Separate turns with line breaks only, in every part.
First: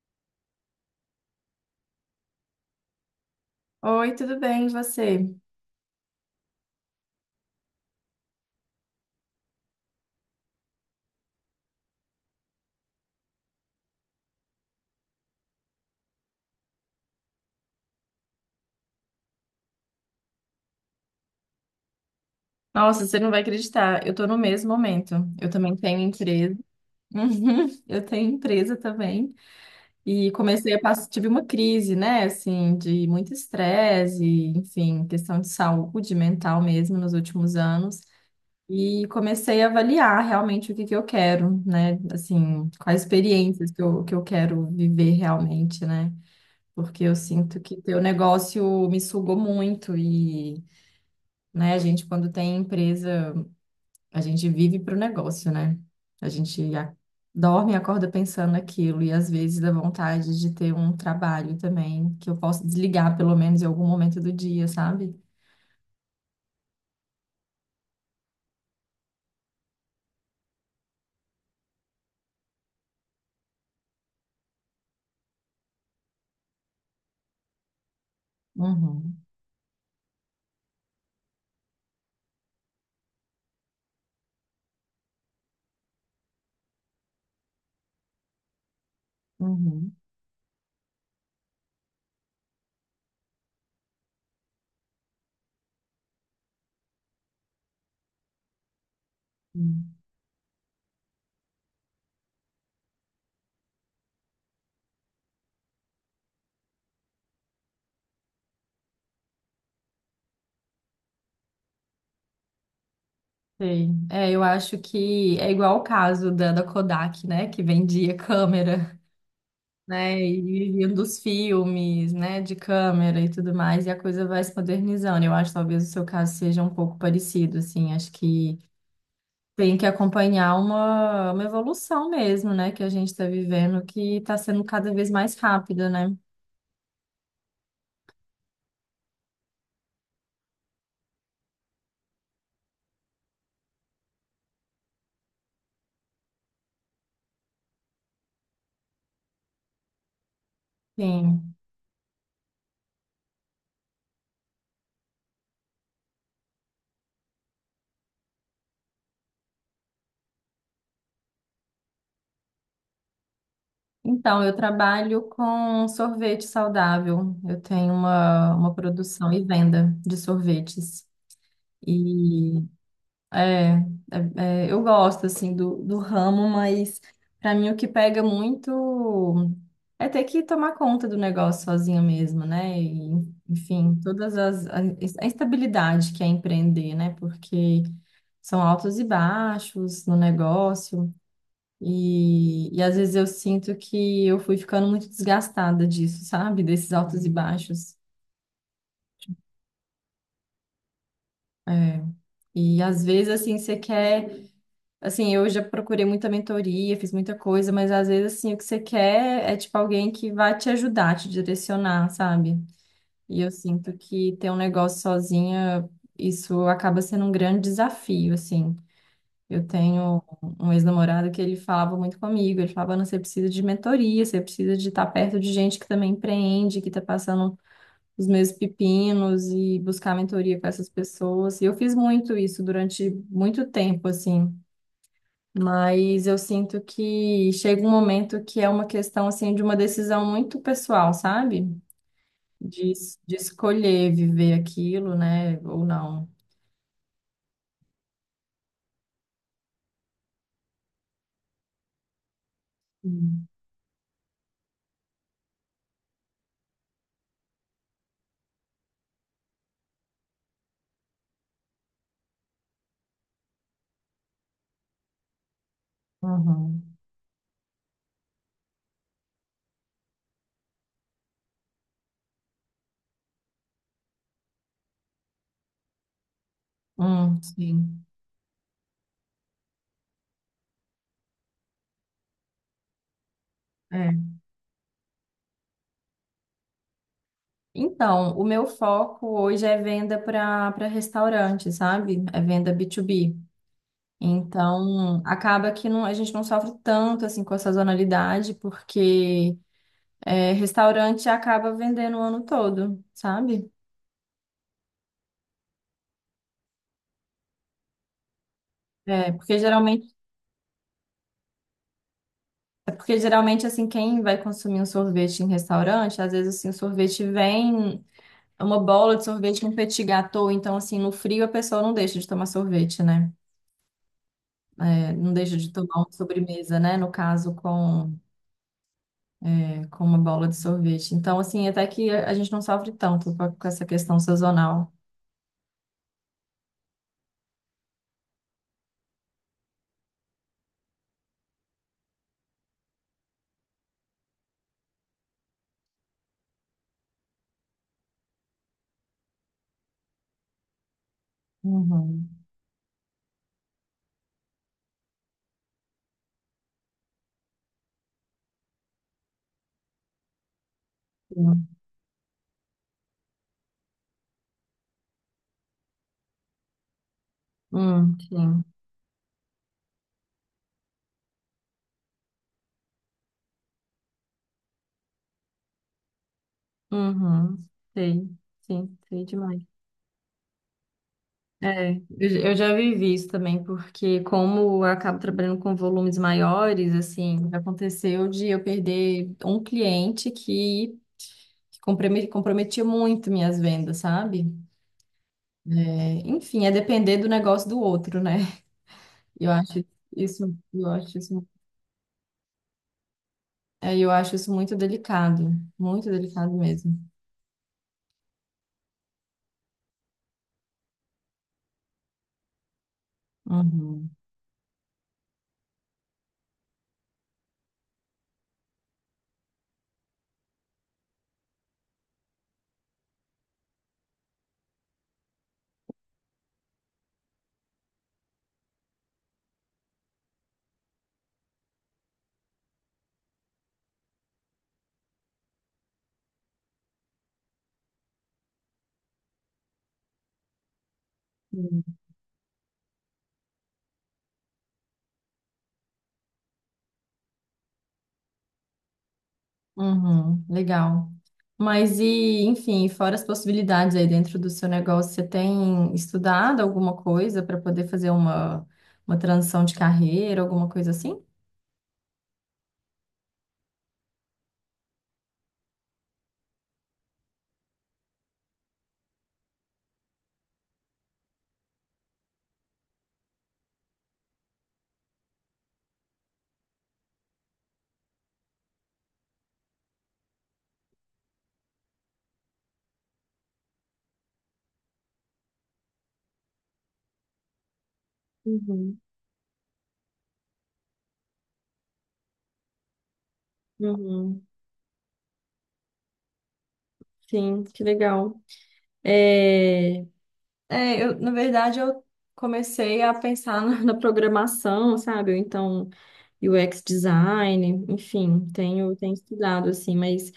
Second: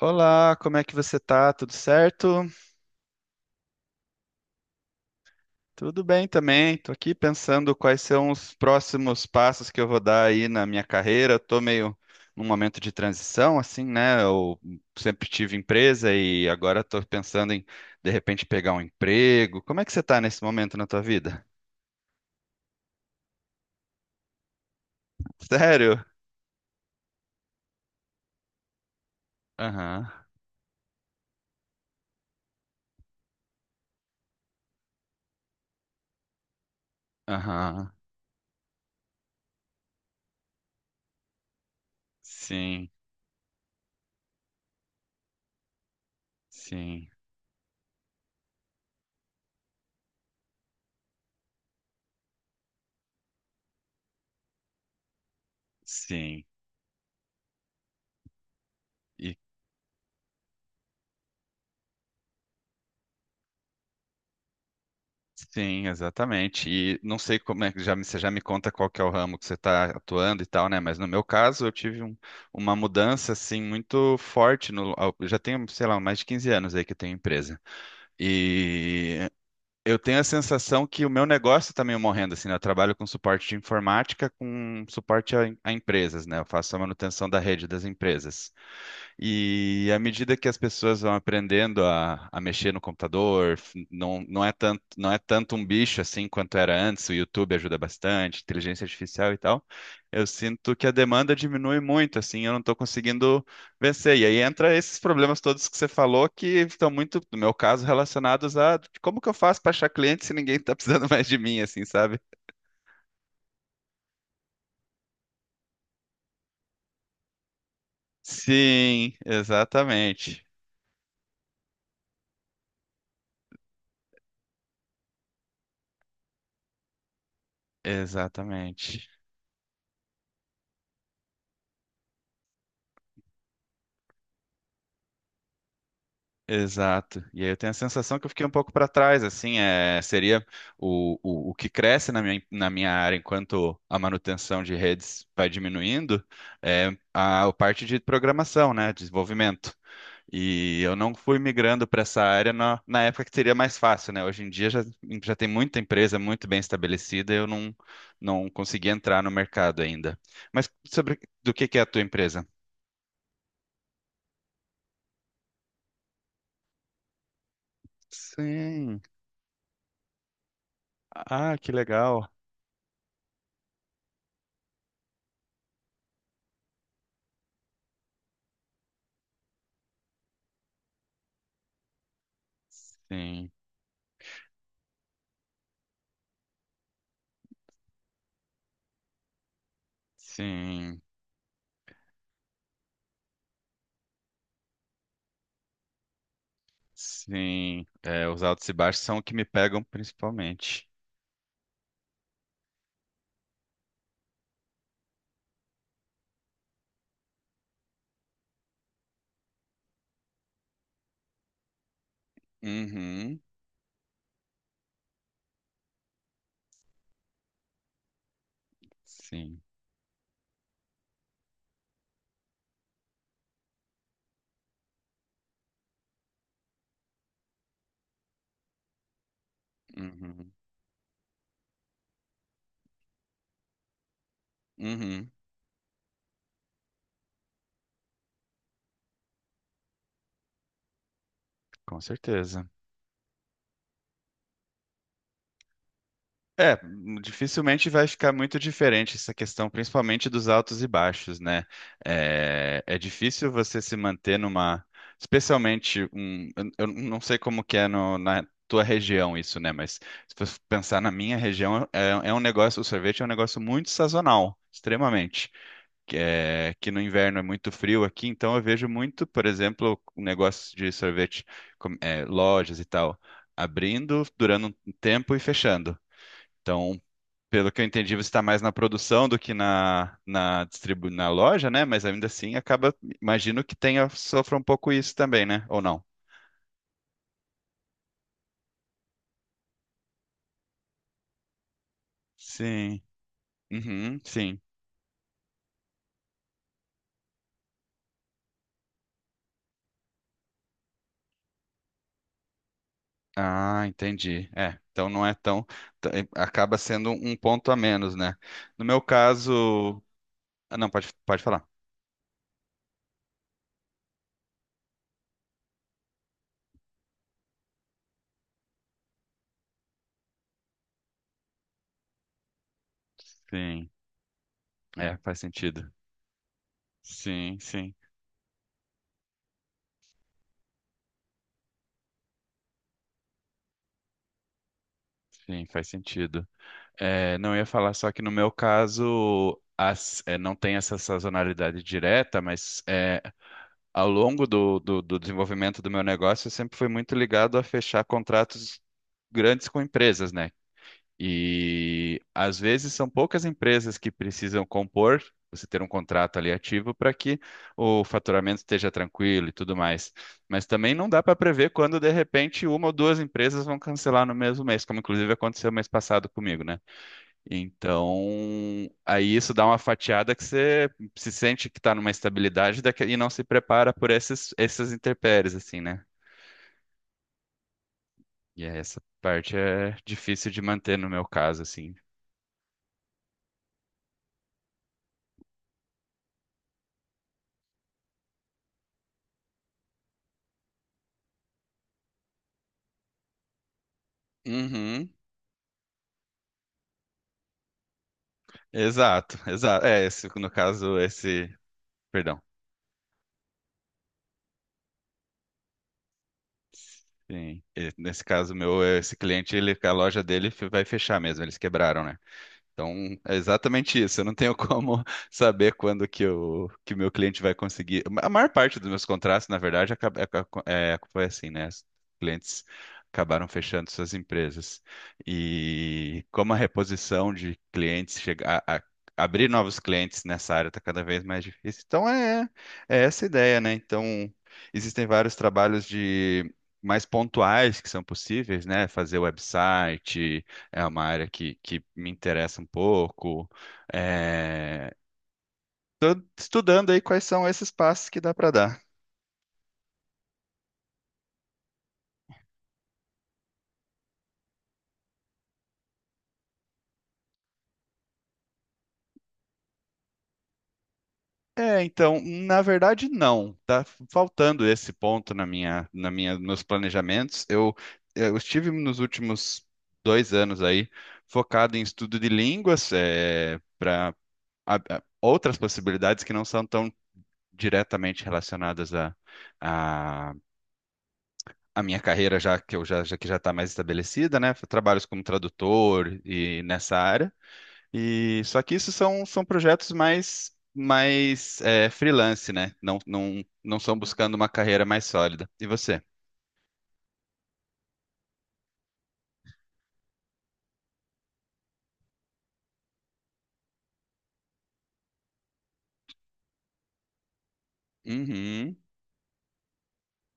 Olá, como é que você tá? Tudo certo?
Oi, tudo bem, e você?
Tudo bem também. Tô aqui pensando quais são os próximos passos que eu vou dar aí na minha carreira. Eu tô meio num momento de transição, assim, né? Eu sempre tive empresa e agora tô pensando em, de repente, pegar um emprego. Como é que você tá nesse momento na tua vida?
Nossa, você não vai acreditar, eu tô no mesmo momento. Eu também tenho
Sério?
empresa. Uhum, eu tenho empresa também.
Aham,
E comecei a passar, tive uma crise, né, assim, de muito estresse, e, enfim, questão de saúde mental mesmo nos últimos
aham.
anos. E comecei a avaliar realmente o que que eu quero, né, assim,
Sim,
quais experiências que eu quero viver realmente, né? Porque
sim,
eu sinto que teu negócio me sugou muito, né? A gente, quando tem empresa, a gente vive para o negócio, né? A
sim.
gente dorme e acorda pensando naquilo, e às vezes dá vontade de ter um trabalho também, que eu possa desligar pelo menos em algum momento do dia, sabe?
Sim, exatamente. E não sei como é que já, você já me conta qual que é o ramo que você está atuando e tal, né? Mas no meu caso, uma mudança assim muito forte no, ao- eu já tenho, sei lá, mais de 15 anos aí que eu tenho empresa.
Uhum,
E eu tenho a sensação que o meu negócio está meio morrendo assim, né? Eu trabalho com suporte de informática, com suporte a empresas, né? Eu faço a manutenção da rede das empresas. E
uhum,
à medida que as pessoas vão aprendendo a mexer no computador, não, não é tanto, não é tanto um bicho assim quanto era antes, o YouTube ajuda bastante, inteligência artificial e tal.
uhum.
Eu sinto que a demanda diminui muito, assim, eu não estou conseguindo vencer. E aí entra esses problemas todos que você falou que estão muito, no meu caso, relacionados a como que eu faço para achar cliente se ninguém está precisando mais de mim, assim, sabe?
Sei. É, eu acho que é igual o caso da Kodak, né? Que vendia câmera,
Sim,
né? E
exatamente.
viviam dos filmes, né? De câmera e tudo mais, e a coisa vai se modernizando. Eu acho que talvez o seu caso seja um pouco parecido, assim. Acho que
Exatamente.
tem que acompanhar uma evolução mesmo, né? Que a gente está vivendo, que está sendo cada vez mais rápida, né?
Exato. E aí eu tenho a sensação que eu fiquei um pouco para trás, assim, é, seria o que cresce na minha área enquanto a manutenção de redes vai diminuindo, é a parte de programação, né, desenvolvimento. E eu não fui
Sim.
migrando para essa área na época que seria mais fácil, né? Hoje em dia já, já tem muita empresa muito bem estabelecida, e eu não, não consegui entrar no mercado ainda. Mas sobre do que é a tua empresa?
Então, eu trabalho com sorvete saudável. Eu tenho uma
Sim.
produção e venda de sorvetes.
Ah, que legal.
e É, é- é, eu gosto assim do ramo, mas para mim o que pega muito é ter que tomar conta do negócio sozinha mesmo, né? E,
Sim.
enfim, todas a instabilidade que é empreender, né? Porque são altos e baixos no
Sim,
negócio e às vezes eu sinto que eu fui ficando muito desgastada disso, sabe? Desses altos e
sim.
baixos.
É, os altos e baixos são o que me pegam principalmente.
É. E às vezes assim você quer Assim, eu já procurei muita mentoria, fiz muita coisa, mas às vezes, assim, o que você quer é, tipo, alguém que vai te ajudar, te direcionar, sabe? E
Uhum,
eu sinto que ter um negócio sozinha, isso acaba sendo um grande desafio, assim.
sim.
Eu tenho um ex-namorado que ele falava muito comigo, ele falava, "Ana, você precisa de mentoria, você precisa de estar perto de gente que também empreende, que está passando os mesmos pepinos e buscar
Uhum,
mentoria com essas pessoas." E eu fiz muito isso durante muito tempo, assim.
uhum,
Mas eu sinto que chega um momento que é uma questão assim de uma decisão muito pessoal, sabe?
com certeza.
De, de escolher viver aquilo, né? Ou não.
É, dificilmente vai ficar muito diferente essa questão, principalmente dos altos e baixos, né? É, é
Hum.
difícil você se manter numa, especialmente um, eu não sei como que é na tua região isso, né? Mas se você pensar na minha região, é, é um negócio, o sorvete é um negócio muito sazonal, extremamente. Que, é, que
Uhum.
no inverno é muito frio aqui, então eu vejo muito, por exemplo, o negócio de sorvete, é, lojas e tal, abrindo, durando um tempo e fechando. Então, pelo que eu
Sim.
entendi, você está mais na produção do que na loja, né? Mas ainda assim, acaba, imagino que tenha,
É.
sofra um pouco isso também, né? Ou não?
Então, o meu foco hoje é venda para restaurante, sabe? É venda
Sim.
B2B.
Uhum, sim.
Então, acaba que não, a gente não sofre tanto assim com a sazonalidade, porque é, restaurante acaba vendendo o ano todo, sabe?
Ah, entendi. É, então não é tão. t- Acaba sendo um ponto a menos, né? No meu
É, porque
caso.
geralmente
Ah, não, pode, pode falar.
É porque geralmente, assim, quem vai consumir um sorvete em restaurante, às vezes, assim, o sorvete vem é uma bola de sorvete com petit gâteau, então, assim, no frio a pessoa não deixa de tomar sorvete, né?
Sim,
É,
é,
não
faz
deixa de tomar
sentido.
uma sobremesa, né? No caso,
Sim, sim,
com uma bola de sorvete. Então, assim, até que a gente não sofre tanto com essa questão sazonal.
sim, faz sentido. É, não, eu ia falar só que no meu caso as, é, não tem essa sazonalidade direta, mas é, ao longo do desenvolvimento do meu negócio eu sempre fui muito ligado a fechar contratos grandes com empresas, né? E
Uhum.
às vezes são poucas empresas que precisam compor, você ter um contrato ali ativo para que o faturamento esteja tranquilo e tudo mais. Mas também não dá para
Sim.
prever quando de repente uma ou duas empresas vão cancelar no mesmo mês, como inclusive aconteceu mês passado comigo, né?
Sim.
Então, aí isso dá uma fatiada que você se sente que está numa estabilidade e não se prepara por essas intempéries, assim, né?
Uhum. Sei.
E
Sim,
essa
sei
parte
demais.
é difícil de manter no meu caso,
É,
assim.
eu já vivi isso também, porque como eu acabo trabalhando com volumes maiores, assim, aconteceu de eu perder um cliente comprometia muito minhas vendas, sabe?
Uhum.
É, enfim, é depender do negócio do outro, né?
Exato,
Eu acho
exato. É, esse, no
isso, eu
caso,
acho isso,
esse. Perdão.
eu acho isso muito delicado mesmo.
Sim. Nesse caso, meu, esse cliente, ele, a loja dele vai fechar mesmo. Eles quebraram, né? Então, é exatamente
Uhum.
isso. Eu não tenho como saber quando que o meu cliente vai conseguir. A maior parte dos meus contratos, na verdade, foi assim, né? Os clientes acabaram fechando suas empresas. E como a reposição de clientes abrir novos clientes nessa área está cada vez mais difícil. Então, é, é essa a ideia, né? Então, existem vários trabalhos de mais pontuais que são possíveis, né? Fazer website é uma área que me interessa um pouco. É, estudando aí quais são esses passos que dá para dar.
Uhum, legal. Mas e, enfim, fora as possibilidades aí dentro do seu negócio, você tem estudado alguma coisa para poder fazer uma transição de carreira, alguma coisa assim?
É, então, na verdade, não. Tá faltando esse ponto nos planejamentos. Eu estive nos últimos 2 anos aí focado em estudo de línguas, é, para outras possibilidades que não são tão diretamente relacionadas a a minha carreira já que eu já, já que já está mais estabelecida, né? Trabalhos como tradutor e nessa área. E só que isso
Uhum,
são, são projetos mais é, freelance, né? Não são buscando
uhum.
uma carreira mais sólida. E você?
Sim, que legal. É, eu, na verdade, eu comecei a pensar na programação, sabe? Ou então, UX design, enfim,
Uhum.
tenho estudado, assim, mas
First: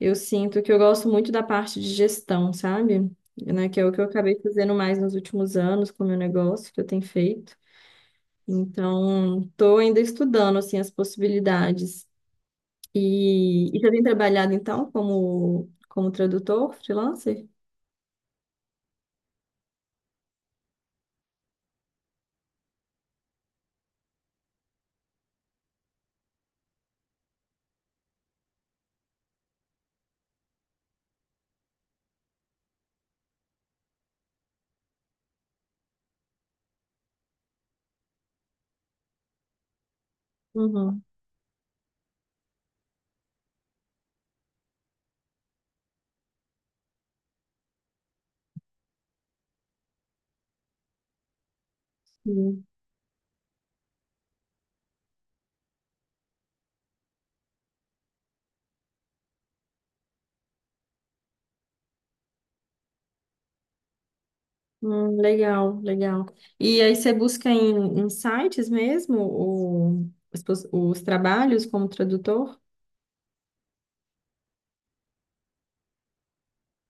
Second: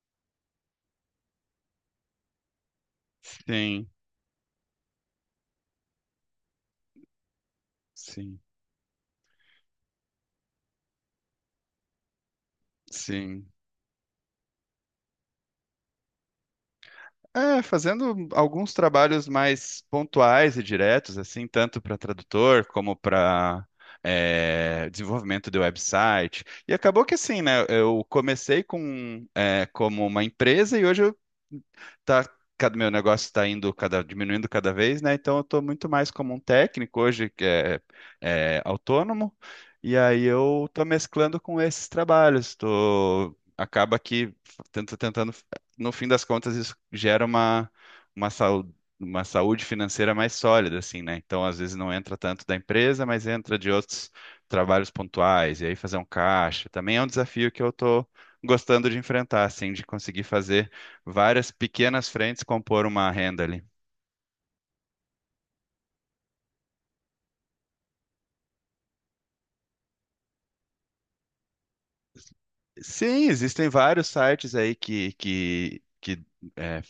eu sinto que eu gosto muito da parte de gestão, sabe? Né, que é
Sim,
o que eu acabei fazendo mais nos últimos anos com o meu negócio que eu tenho feito.
sim,
Então, estou ainda estudando assim as possibilidades.
sim.
E já tem trabalhado então como tradutor freelancer?
É, fazendo alguns trabalhos mais pontuais e diretos, assim, tanto para tradutor como para desenvolvimento de website. E acabou que assim, né? Eu comecei com é, como uma empresa e hoje tá, cada meu negócio está indo cada diminuindo cada vez, né? Então eu estou muito mais como um técnico hoje que é, é autônomo e aí eu estou
Uhum.
mesclando com esses trabalhos. Tô, acaba que tento tentando no fim das contas isso gera uma uma saúde uma saúde financeira mais sólida assim, né? Então às vezes não entra tanto da
Sim.
empresa, mas entra de outros trabalhos pontuais e aí fazer um caixa também é um desafio que eu estou gostando de enfrentar, assim, de conseguir fazer várias pequenas frentes compor uma renda ali.
Legal, legal. E aí você busca em sites mesmo os trabalhos como tradutor?
Sim, existem vários sites aí que é,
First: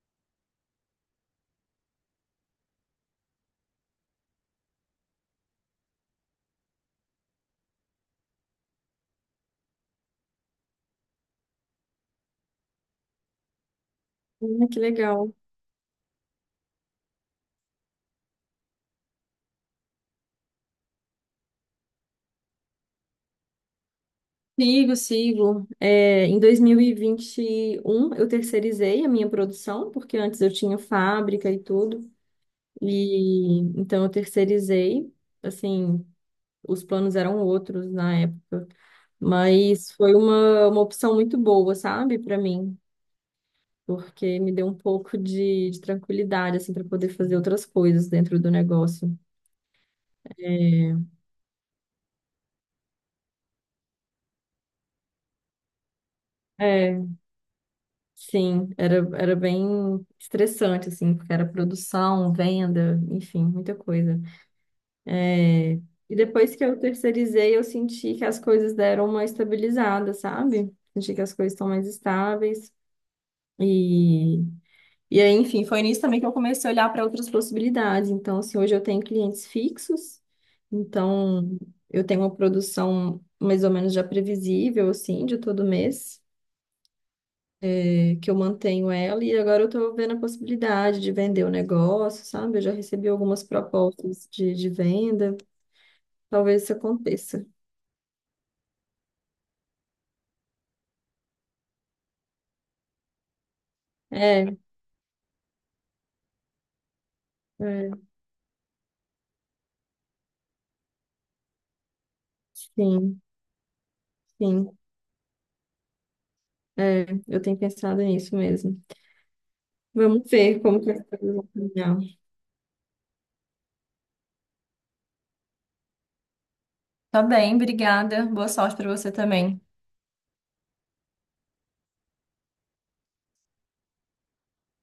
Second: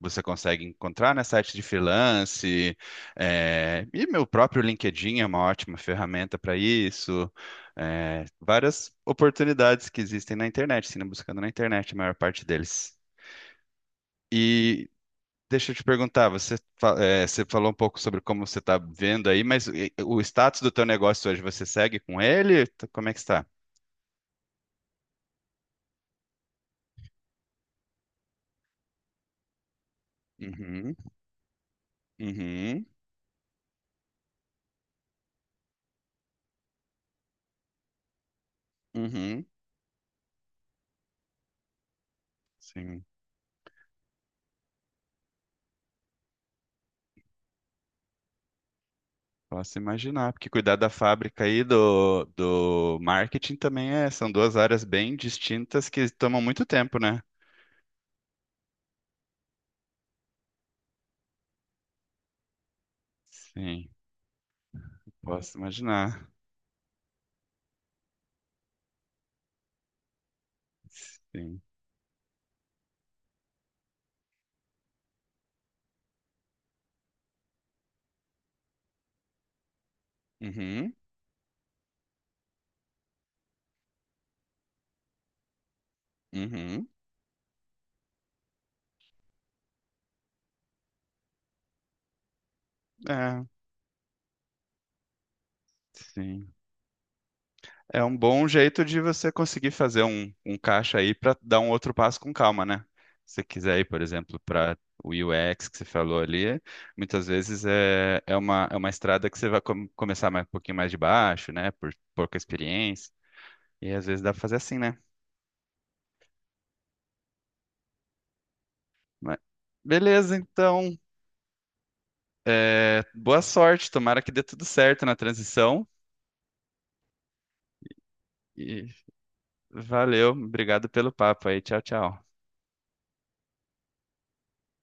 você consegue encontrar, né? Sites de freelance, é, e meu próprio LinkedIn é uma ótima ferramenta para isso. É, várias oportunidades que existem na internet, sim, buscando na internet a maior parte deles.
Que
E
legal.
deixa eu te perguntar, você, é, você falou um pouco sobre como você está vendo aí, mas o status do teu negócio hoje, você segue com ele? Como é que está?
Sigo, sigo. É, em dois mil e vinte e um eu terceirizei a minha produção, porque antes eu tinha
Uhum.
fábrica e tudo,
Uhum,
e então eu terceirizei. Assim, os planos eram outros na época,
uhum,
mas foi uma opção muito boa, sabe, para mim,
sim.
porque me deu um pouco de tranquilidade, assim, para poder fazer outras coisas dentro do negócio.
Posso imaginar, porque cuidar da fábrica e do marketing também é, são duas áreas bem distintas que tomam muito
É,
tempo, né?
sim, era bem estressante, assim, porque era produção, venda, enfim, muita
Sim,
coisa.
posso
E
imaginar.
depois que eu terceirizei, eu senti que as coisas deram uma estabilizada, sabe? Senti que as coisas
Sim.
estão mais estáveis. E, e aí, enfim, foi nisso também que eu comecei a olhar para outras possibilidades. Então, assim, hoje eu tenho clientes fixos,
Uhum,
então eu tenho uma produção mais ou menos já previsível, assim, de todo mês,
uhum,
que eu mantenho ela, e agora eu estou vendo a possibilidade de vender o negócio, sabe? Eu já recebi algumas
é,
propostas de venda,
sim.
talvez isso aconteça.
É um bom jeito de você conseguir fazer um caixa aí para dar um outro passo com calma, né? Se você quiser ir, por exemplo,
É.
para o UX que você falou ali, muitas vezes
É.
é, é uma estrada que você vai começar mais, um pouquinho mais de baixo, né? Por pouca experiência.
Sim,
E às vezes dá para fazer assim,
sim.
né?
É, eu tenho pensado nisso mesmo.
Mas
Vamos
beleza,
ver como que
então.
as coisas vão caminhar.
É, boa sorte. Tomara que dê tudo certo na transição.
Tá bem, obrigada. Boa sorte
E
pra você também.
valeu. Obrigado pelo papo aí. Tchau, tchau.